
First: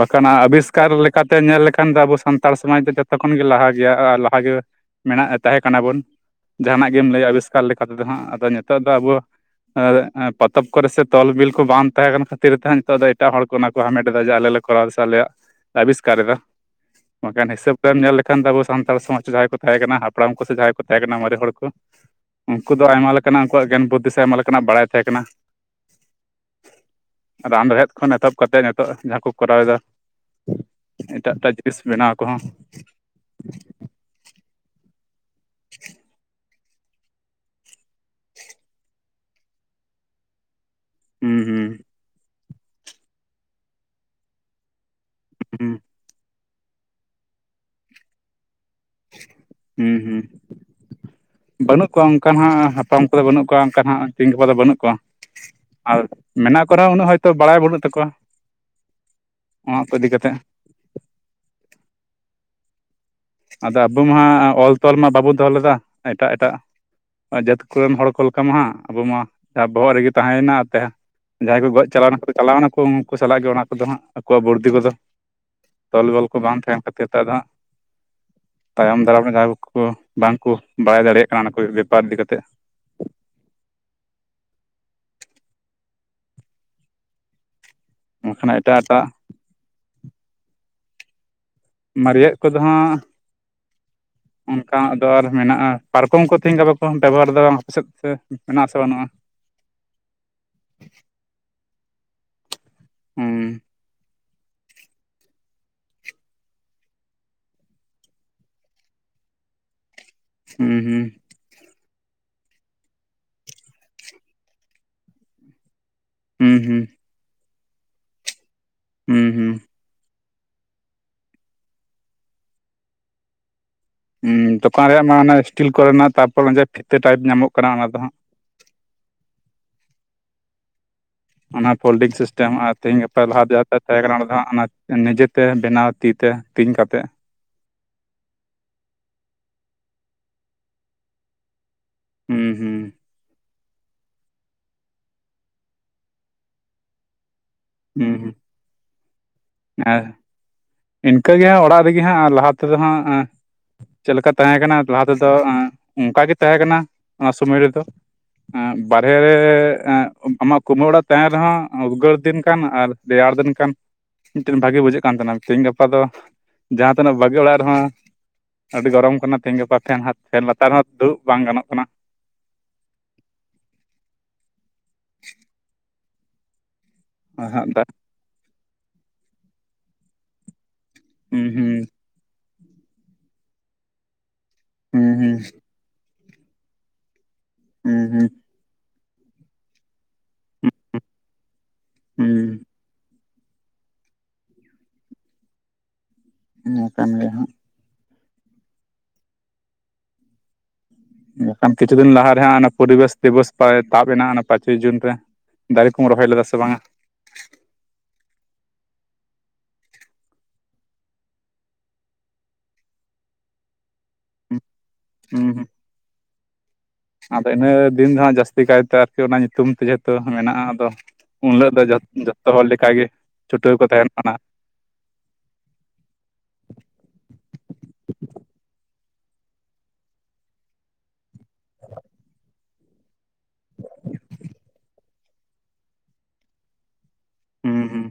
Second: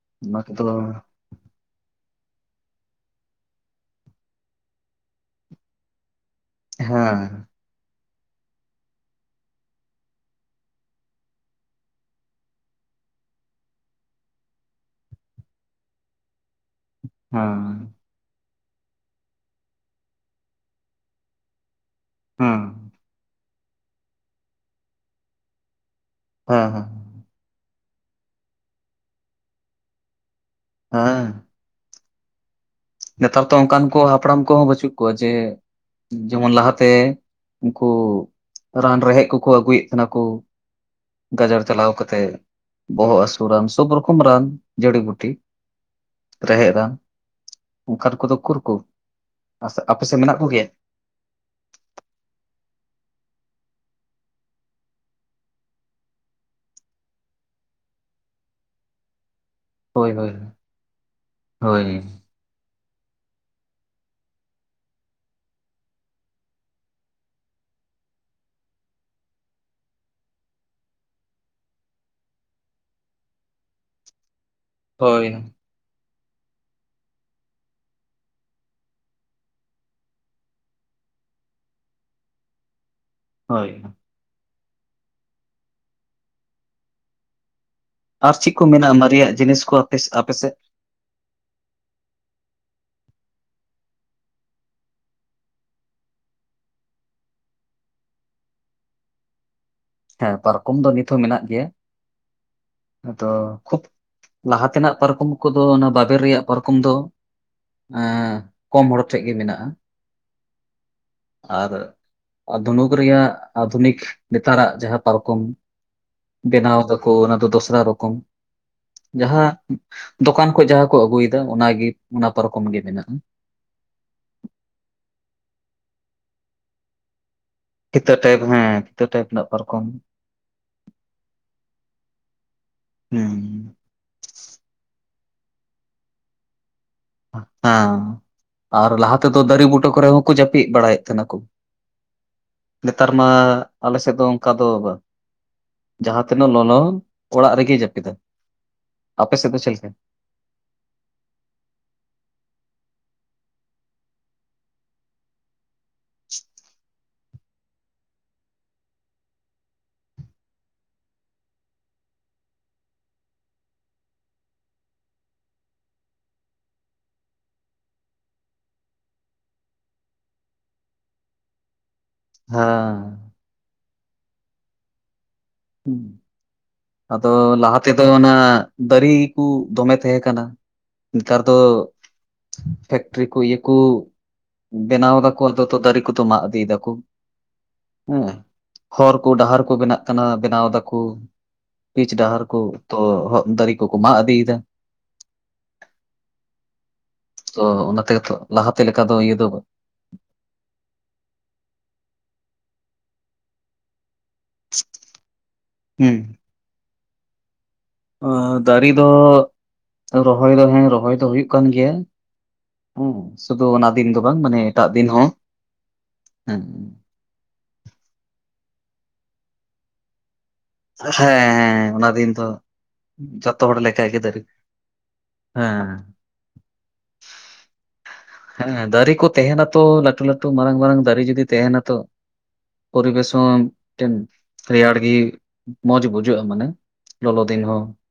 S1: ᱵᱟᱠᱷᱟᱱ
S2: ᱚᱱᱟ ᱠᱚᱫᱚ
S1: ᱟᱵᱤᱥᱠᱟᱨ ᱞᱮᱠᱟ ᱠᱟᱛᱮ ᱧᱮᱞ ᱞᱮᱠᱷᱟᱱ ᱫᱚ ᱟᱵᱚ ᱥᱟᱱᱛᱟᱲ ᱥᱚᱢᱟᱡᱽ ᱫᱚ ᱡᱚᱛᱚ ᱠᱷᱚᱱ ᱜᱮ ᱞᱟᱦᱟ ᱜᱮᱭᱟ ᱟᱨ ᱞᱟᱦᱟ ᱜᱮ ᱢᱮᱱᱟᱜᱼᱟ ᱛᱟᱦᱮᱸ ᱠᱟᱱᱟ ᱵᱚᱱ
S2: ᱦᱮᱸ
S1: ᱡᱟᱦᱟᱱᱟᱜ ᱜᱮᱢ ᱞᱟᱹᱭᱟ
S2: ᱦᱮᱸ
S1: ᱟᱵᱤᱥ ᱞᱮᱠᱟᱛᱮ ᱫᱚ ᱦᱟᱜ ᱟᱫᱚ ᱱᱤᱛᱚᱜ ᱫᱚ ᱟᱵᱚ ᱯᱚᱛᱚᱵ ᱠᱚᱨᱮ ᱥᱮ ᱛᱚᱞ ᱵᱤᱞ ᱵᱟᱝ ᱛᱟᱦᱮᱸ ᱠᱟᱱᱟ ᱠᱷᱟᱹᱛᱤᱨ ᱛᱮᱦᱟᱸᱜ ᱱᱤᱛᱚᱜ ᱫᱚ ᱮᱴᱟᱜ ᱦᱚᱲ ᱠᱚ ᱚᱱᱟ ᱠᱚ ᱦᱟᱢᱮᱴ ᱮᱫᱟ ᱡᱮ ᱟᱞᱮ ᱞᱮ ᱠᱚᱨᱟᱣ ᱮᱫᱟ ᱥᱮ ᱟᱞᱮᱭᱟᱜ ᱟᱵᱤᱥᱠᱟᱨ ᱫᱟ ᱵᱟᱝᱠᱷᱟᱱ ᱦᱤᱥᱟᱹᱵ ᱨᱮᱢ ᱧᱮᱞ ᱠᱷᱟᱱ ᱫᱚ ᱟᱵᱚ ᱥᱟᱱᱛᱟᱲ ᱥᱚᱢᱟᱡᱽ ᱨᱮ ᱡᱟᱦᱟᱸᱭ ᱠᱚ ᱛᱟᱦᱮᱸ ᱠᱟᱱᱟ ᱦᱟᱯᱲᱟᱢ ᱠᱚ ᱥᱮ ᱡᱟᱦᱟᱸᱭ ᱠᱚ ᱛᱟᱦᱮᱸ ᱠᱟᱱᱟ ᱢᱟᱨᱮ ᱦᱚᱲ ᱠᱚ
S2: ᱦᱮᱸ
S1: ᱩᱱᱠᱩ ᱫᱚ ᱟᱭᱢᱟ ᱞᱮᱠᱟᱱᱟᱜ ᱩᱱᱠᱩᱣᱟᱜ ᱜᱮᱭᱟᱱ ᱵᱩᱫᱽᱫᱷᱤ ᱥᱮ ᱟᱭᱢᱟ ᱞᱮᱠᱟᱱᱟᱜ ᱵᱟᱲᱟᱭ ᱛᱟᱦᱮᱸ ᱠᱟᱱᱟ
S2: ᱦᱚᱸ ᱦᱚᱸ
S1: ᱨᱟᱱ ᱨᱮᱦᱮᱫ ᱠᱷᱚᱱ ᱮᱛᱚᱦᱚᱵ ᱠᱟᱛᱮᱫ ᱱᱤᱛᱚᱜ ᱡᱟᱦᱟᱸ ᱠᱚ ᱠᱚᱨᱟᱣ ᱮᱫᱟ
S2: ᱦᱮᱸ
S1: ᱮᱴᱟᱜ ᱮᱴᱟᱜ ᱛᱤᱥ ᱵᱮᱱᱟᱣ ᱠᱚᱦᱚᱸ
S2: ᱱᱮᱛᱟᱨ ᱫᱚ ᱚᱱᱠᱟᱱ ᱠᱚ ᱦᱟᱯᱲᱟᱢ ᱠᱚᱦᱚᱸ ᱵᱟᱹᱪᱩᱜ ᱠᱚᱣᱟ ᱡᱮ ᱡᱮᱢᱚᱱ ᱞᱟᱦᱟᱛᱮ ᱩᱱᱠᱩ ᱨᱟᱱ ᱨᱮᱦᱮᱫ ᱠᱚᱠᱚ ᱟᱹᱜᱩᱭᱮᱜ ᱠᱟᱱᱟ ᱠᱚ
S1: ᱦᱩᱸ
S2: ᱜᱟᱡᱟᱲ
S1: ᱦᱩᱸ
S2: ᱪᱟᱞᱟᱣ ᱠᱟᱛᱮᱫ ᱵᱚᱦᱚᱜ ᱦᱟᱹᱥᱩ ᱨᱟᱱ ᱥᱚᱵ ᱨᱚᱠᱚᱢ ᱨᱟᱱ ᱡᱟᱹᱲᱤ ᱵᱩᱴ
S1: ᱦᱩᱸ
S2: ᱨᱮᱦᱮᱫᱼᱟ ᱚᱱᱠᱟᱱ ᱠᱚᱫᱚ ᱩᱠᱩᱨ ᱠᱚ
S1: ᱦᱩᱸ
S2: ᱟᱯᱮ ᱥᱮᱫ
S1: ᱦᱩᱸ
S2: ᱢᱮᱱᱟᱜ ᱠᱚᱜᱮᱭᱟ
S1: ᱵᱟᱹᱱᱩᱜ ᱠᱚᱣᱟ ᱚᱱᱠᱟᱱ ᱦᱟᱸᱜ ᱦᱟᱯᱟᱢ ᱠᱚᱫᱚ ᱵᱟᱹᱱᱩᱜ ᱠᱚᱣᱟ ᱚᱱᱠᱟᱱ ᱦᱟᱜ ᱛᱮᱦᱤᱧ ᱜᱟᱯᱟ ᱫᱚ ᱵᱟᱹᱱᱩᱜ ᱠᱚᱣᱟ ᱟᱨ ᱢᱮᱱᱟᱜ ᱠᱚᱨᱮᱦᱚᱸ ᱩᱱᱟᱹᱜ ᱦᱳᱭᱛᱳ ᱵᱟᱲᱟᱭ ᱵᱟᱹᱱᱩᱜ ᱛᱟᱠᱚᱣᱟ ᱚᱱᱟ ᱠᱚ ᱤᱫᱤ
S2: ᱦᱳᱭ
S1: ᱠᱟᱛᱮᱫ
S2: ᱦᱳᱭ ᱦᱳᱭ
S1: ᱟᱫᱚ ᱟᱵᱚ ᱢᱟ ᱚᱞ ᱛᱚᱞ ᱢᱟ ᱵᱟᱵᱚᱱ ᱫᱚᱦᱚ ᱞᱮᱫᱟ ᱮᱴᱟᱜ ᱮᱴᱟᱜ ᱡᱟᱹᱛ ᱠᱚᱨᱮᱱ ᱦᱚᱲ ᱠᱚ ᱞᱮᱠᱟ ᱢᱟ ᱦᱟᱸᱜ ᱟᱵᱚᱢ ᱢᱟ ᱡᱟᱦᱟᱸ ᱵᱚᱦᱚᱜ ᱨᱮᱜᱮ ᱛᱟᱦᱮᱸᱭ ᱮᱱᱟᱛᱮ ᱡᱟᱦᱟᱸᱭ ᱠᱚ ᱜᱚᱡ ᱪᱟᱞᱟᱣ ᱮᱱᱟ ᱠᱚ ᱪᱟᱞᱟᱣ ᱮᱱᱟ ᱠᱚ ᱩᱱᱠᱩ ᱥᱟᱞᱟᱜ ᱜᱮ ᱚᱱᱟ ᱠᱚᱫᱚ ᱦᱟᱜ ᱟᱠᱚᱣᱟᱜ ᱵᱩᱨᱫᱷᱤ ᱠᱚᱫᱚ
S2: ᱦᱳᱭ
S1: ᱛᱚᱞ ᱵᱚᱞ ᱠᱚ ᱵᱟᱝ ᱛᱟᱦᱮᱱ ᱠᱷᱟᱹᱛᱤᱨ ᱛᱮ ᱟᱫᱚ ᱦᱟᱸᱜ ᱛᱟᱭᱚᱢ ᱫᱟᱨᱟᱢ ᱨᱮ ᱡᱟᱦᱟᱸᱭ ᱠᱩᱠᱩ ᱵᱟᱝ ᱠᱚ ᱵᱟᱲᱟᱭ ᱫᱟᱲᱮᱭᱟᱜ ᱠᱟᱱᱟ ᱚᱱᱟ ᱠᱚ ᱵᱮᱯᱟᱨ ᱤᱫᱤ ᱠᱟᱛᱮᱫ
S2: ᱦᱳᱭ ᱟᱨ
S1: ᱵᱟᱝᱠᱷᱟᱱ
S2: ᱪᱮᱫ ᱠᱚ
S1: ᱮᱴᱟᱜ
S2: ᱢᱮᱱᱟᱜᱼᱟ
S1: ᱮᱴᱟᱜ
S2: ᱢᱟᱨᱮᱭᱟᱜ ᱡᱤᱱᱤᱥ ᱠᱚ [inaudible] ᱟᱯᱮ ᱥᱮᱫ
S1: ᱢᱟᱨᱮᱭᱟᱜ ᱠᱚᱫᱚ ᱦᱟᱸᱜ ᱚᱱᱠᱟᱱᱟᱜ ᱫᱚ ᱟᱨ ᱢᱮᱱᱟᱜᱼᱟ ᱯᱟᱨᱠᱚᱢ ᱠᱚ ᱛᱤᱦᱤᱧ ᱜᱟᱯᱟ ᱠᱚ ᱵᱮᱵᱚᱦᱟᱨ ᱫᱟ ᱟᱯᱮ ᱥᱮᱫ ᱥᱮ ᱢᱮᱱᱟᱜ ᱟᱥᱮ ᱵᱟᱹᱱᱩᱜᱼᱟ
S2: ᱦᱮᱸ ᱯᱟᱨᱠᱚᱢ ᱫᱚ ᱱᱤᱛᱦᱚᱸ ᱢᱮᱱᱟᱜ ᱜᱮᱭᱟ ᱟᱫᱚ
S1: ᱦᱩᱸ
S2: ᱠᱷᱩᱵᱽ ᱞᱟᱦᱟ ᱛᱮᱱᱟᱜ ᱯᱟᱨᱠᱚᱢ ᱠᱚᱫᱚ ᱚᱱᱟ ᱵᱟᱵᱮᱨ ᱨᱮᱭᱟᱜ ᱯᱟᱨᱠᱚᱢ ᱫᱚ ᱮᱸ ᱠᱚᱢ ᱦᱚᱲ ᱴᱷᱮᱡ ᱜᱮ ᱢᱮᱱᱟᱜᱼᱟ
S1: ᱦᱩᱸ ᱦᱩᱸ
S2: ᱟᱨ ᱫᱷᱚᱱᱩᱠ ᱨᱮᱭᱟᱜ ᱟᱫᱷᱩᱱᱤᱠ ᱱᱮᱛᱟᱨᱟᱜ ᱡᱟᱦᱟᱸ ᱯᱟᱨᱠᱚᱢ
S1: ᱦᱩᱸ
S2: ᱵᱮᱱᱟᱣ
S1: ᱦᱩᱸ
S2: ᱫᱟᱠᱚ ᱚᱱᱟ ᱫᱚ ᱫᱚᱥᱨᱟ ᱨᱚᱠᱚᱢ
S1: ᱦᱩᱸ
S2: ᱡᱟᱦᱟᱸ
S1: ᱦᱩᱸ
S2: ᱫᱚᱠᱟᱱ ᱠᱚ ᱡᱟᱦᱟᱸ ᱠᱚ ᱟᱹᱜᱩᱭᱫᱟ ᱚᱱᱟᱜᱮ ᱚᱱᱟ ᱯᱟᱨᱠᱚᱢ ᱜᱮ ᱢᱮᱱᱟᱜᱼᱟ
S1: ᱩ ᱫᱚᱠᱟᱱ ᱨᱮᱭᱟᱜ ᱢᱟ ᱚᱱᱟ ᱤᱥᱴᱤᱞ ᱠᱚᱨᱮᱱᱟᱜ ᱛᱟᱯᱚᱨ ᱯᱷᱤᱛᱟᱹ ᱴᱟᱭᱤᱯ ᱧᱟᱢᱚᱜ ᱠᱟᱱᱟ ᱚᱱᱟ ᱫᱚ
S2: ᱯᱷᱤᱛᱟᱹ
S1: ᱦᱟᱸᱜ
S2: ᱴᱟᱭᱤᱯ ᱦᱮᱸ ᱯᱷᱤᱛᱟᱹ ᱴᱟᱭᱤᱯ ᱨᱮᱱᱟᱜ ᱯᱟᱨᱠᱚᱢ
S1: ᱚᱱᱟ ᱯᱷᱳᱞᱰᱤᱝ ᱥᱤᱥᱴᱮᱢ ᱟᱨ ᱛᱤᱦᱤᱧ ᱜᱟᱯᱟ
S2: ᱦᱩᱸ
S1: ᱞᱟᱦᱟ ᱡᱟᱦᱟᱸ ᱛᱟᱦᱮᱸ ᱠᱟᱱᱟ ᱚᱱᱟ ᱫᱚ ᱦᱟᱸᱜ ᱚᱱᱟ ᱱᱤᱡᱮᱛᱮ ᱵᱮᱱᱟᱣ ᱛᱤ ᱛᱮ ᱛᱤᱧ ᱠᱟᱛᱮᱜ
S2: ᱦᱮᱸ ᱟᱨ ᱞᱟᱦᱟ ᱛᱮᱫᱚ ᱫᱟᱨᱮ ᱵᱩᱴᱟᱹ ᱠᱚᱨᱮ ᱦᱚᱸᱠᱚ ᱡᱟᱹᱯᱤᱫ ᱵᱟᱲᱟᱭᱮᱫ ᱛᱟᱦᱮᱱᱟ ᱠᱚ
S1: ᱦᱩᱸ ᱦᱩᱸ
S2: ᱱᱮᱛᱟᱨ ᱢᱟ ᱟᱞᱮᱥᱮᱫ ᱫᱚ ᱚᱱᱠᱟ ᱫᱚ ᱵᱟᱝ ᱡᱟᱦᱟᱸ ᱛᱤᱱᱟᱹᱜ ᱞᱚᱞᱚ ᱚᱲᱟᱜ ᱨᱮᱜᱮ ᱡᱟᱯᱤᱫᱟ
S1: ᱦᱩᱸ ᱦᱩᱸ
S2: ᱠᱚ, ᱟᱯᱮ ᱥᱮᱫ ᱫᱚ ᱪᱮᱫ ᱞᱮᱠᱟ
S1: ᱟᱨ ᱤᱱᱠᱟᱹᱜᱮ ᱦᱟᱸᱜ ᱚᱲᱟᱜ ᱨᱮᱜᱮ ᱦᱟᱸᱜ ᱞᱟᱦᱟ ᱛᱮᱫᱚ ᱦᱟᱸᱜ ᱪᱮᱫ ᱞᱮᱠᱟ ᱛᱟᱦᱮᱸ ᱠᱟᱱᱟ ᱞᱟᱦᱟ ᱛᱮᱫᱚ ᱚᱱᱠᱟ ᱜᱮ ᱛᱟᱦᱮᱸ ᱠᱟᱱᱟ ᱚᱱᱟ ᱥᱩᱢᱟᱹᱭ ᱨᱮᱫᱚ ᱵᱟᱦᱨᱮ ᱨᱮ ᱟᱢᱟᱜ ᱠᱩᱢᱟᱹ ᱚᱲᱟᱜ ᱛᱟᱦᱮᱱ ᱨᱮᱦᱚᱸ ᱩᱫᱽᱜᱟᱹᱨ ᱫᱤᱱ ᱠᱟᱱ ᱟᱨ ᱨᱮᱭᱟᱲ ᱫᱤᱱ ᱠᱟᱱ ᱢᱤᱫᱴᱮᱱ ᱵᱷᱟᱜᱮ ᱵᱩᱡᱷᱟᱹᱜ ᱠᱟᱱ ᱛᱟᱦᱮᱱᱟ ᱛᱮᱦᱮᱧ ᱜᱟᱯᱟ ᱫᱚ ᱡᱟᱦᱟᱸ ᱛᱤᱱᱟᱹᱜ ᱵᱷᱟᱜᱮ ᱚᱲᱟᱜ ᱨᱮᱦᱚᱸ ᱟᱹᱰᱤ ᱜᱚᱨᱚᱢ ᱠᱟᱱᱟ ᱛᱮᱦᱮᱧ ᱜᱟᱯᱟ ᱯᱷᱮᱱ ᱦᱟᱛ ᱯᱷᱮᱱ ᱞᱟᱛᱟᱨ ᱨᱮᱦᱚᱸ ᱫᱩᱲᱩᱵ ᱵᱟᱝ ᱜᱟᱱᱚᱜ ᱠᱟᱱᱟ
S2: ᱦᱮᱸ
S1: [inaudible]
S2: ᱟᱫᱚ
S1: ᱦᱟᱸᱜ
S2: ᱞᱟᱦᱟ
S1: ᱫᱟᱜ
S2: ᱛᱮᱫᱚ ᱚᱱᱟ ᱫᱟᱨᱮ ᱠᱩ ᱫᱚᱢᱮ ᱛᱟᱦᱮᱸ ᱠᱟᱱᱟ ᱱᱮᱛᱟᱨ
S1: ᱦᱩᱸ
S2: ᱫᱚ
S1: ᱦᱩᱸ
S2: ᱯᱷᱮᱠᱴᱨᱤ ᱠᱚ ᱤᱭᱟᱹ ᱠᱩ
S1: ᱦᱩᱸ
S2: ᱵᱮᱱᱟᱣ
S1: ᱦᱩᱸ
S2: ᱫᱟᱠᱚ ᱱᱤᱛᱚᱜ ᱫᱚ ᱫᱟᱨᱮ ᱠᱚᱫᱚ ᱢᱟᱜ ᱤᱫᱤᱭ ᱫᱟᱠᱚ
S1: ᱦᱩᱸ ᱦᱩᱸ
S2: ᱮᱸ ᱦᱚᱨ ᱠᱚ ᱰᱟᱦᱟᱨ ᱠᱚ ᱵᱮᱱᱟᱜ ᱠᱟᱱᱟ ᱵᱮᱱᱟᱣ ᱫᱟᱠᱚ ᱯᱤᱪ ᱰᱟᱦᱟᱨ
S1: ᱦᱩᱸ
S2: ᱠᱚ ᱛᱚ ᱦᱚᱜ ᱫᱟᱨᱮ ᱡᱚᱠᱚ ᱢᱟᱜ ᱤᱫᱤᱭ ᱫᱟ
S1: ᱱᱤᱭᱟᱹ ᱠᱟᱱ ᱜᱮᱭᱟ ᱦᱟᱸᱜ
S2: ᱛᱚ ᱚᱱᱟ ᱛᱮᱜᱮ ᱛᱚ ᱞᱟᱦᱟᱛᱮ ᱞᱮᱠᱟ ᱫᱚ ᱤᱭᱟᱹ ᱫᱚ
S1: ᱢᱮᱱᱠᱷᱟᱱ ᱠᱤᱪᱷᱩ ᱫᱤᱱ ᱞᱟᱦᱟ ᱨᱮ ᱦᱟᱸᱜ ᱚᱱᱟ ᱯᱚᱨᱤᱵᱮᱥ ᱫᱤᱵᱚᱥ ᱛᱟᱵ ᱮᱱᱟ ᱯᱟᱸᱪᱮᱭ ᱡᱩᱱ ᱨᱮ ᱫᱟᱨᱮ ᱠᱚᱢ ᱨᱚᱦᱚᱭ ᱞᱮᱫᱟ ᱥᱮ ᱵᱟᱝ-ᱟ
S2: ᱫᱟᱨᱮ ᱫᱚ ᱨᱚᱦᱚᱭ ᱫᱚ ᱦᱮᱸ ᱨᱚᱦᱚᱭ ᱫᱚ ᱦᱩᱭᱩᱜ ᱠᱟᱱ ᱜᱮᱭᱟ ᱦᱮᱸ ᱥᱩᱫᱩ ᱚᱱᱟ ᱫᱤᱱ ᱫᱚ ᱵᱟᱝ ᱢᱟᱱᱮ
S1: ᱦᱩᱸ
S2: ᱮᱴᱟᱜ ᱫᱤᱱ ᱦᱚᱸ
S1: ᱦᱩᱸ
S2: ᱦᱮᱸ
S1: ᱟᱫᱚ ᱤᱱᱟᱹ ᱫᱤᱱ ᱫᱚ ᱦᱟᱸᱜ ᱡᱟᱹᱥᱛᱤ ᱠᱟᱭᱛᱮ ᱟᱨᱠᱤ ᱚᱱᱟ ᱧᱩᱛᱩᱢ ᱛᱮ ᱡᱮᱦᱩᱛᱩ ᱢᱮᱱᱟᱜᱼᱟ ᱟᱫᱚ
S2: ᱦᱮᱸ
S1: ᱩᱱᱦᱤᱞᱳᱜ ᱫᱚ
S2: ᱦᱮᱸ ᱚᱱᱟ ᱫᱤᱱ ᱫᱚ
S1: ᱡᱚᱛᱚ ᱦᱚᱲ ᱞᱮᱠᱟᱜᱮ
S2: ᱡᱚᱛᱚ
S1: ᱪᱷᱩᱴᱟᱹᱣ
S2: ᱦᱚᱲ
S1: ᱠᱚ
S2: ᱞᱮᱠᱟ
S1: ᱛᱟᱦᱮᱱ
S2: ᱜᱮ
S1: ᱠᱟᱱᱟ
S2: ᱫᱟᱨᱮ ᱦᱮᱸ ᱦᱮᱸ ᱫᱟᱨᱮ ᱠᱚ ᱛᱟᱦᱮᱱᱟᱛᱚ ᱞᱟᱹᱴᱩ ᱞᱟᱹᱴᱩ ᱢᱟᱨᱟᱝ ᱢᱟᱨᱟᱝ ᱫᱟᱨᱮ ᱡᱩᱫᱤ ᱛᱟᱦᱮᱱᱟᱛᱚ ᱯᱚᱨᱤᱵᱮᱥ ᱦᱚᱸ ᱢᱤᱫᱴᱮᱱ ᱨᱮᱭᱟᱲ ᱜᱮ ᱢᱚᱸᱡᱽ ᱵᱩᱡᱷᱟᱹᱜᱼᱟ ᱢᱟᱱᱮ ᱞᱚᱞᱚ ᱫᱤᱱ
S1: ᱦᱩᱸ
S2: ᱦᱚᱸ
S1: ᱦᱩᱸ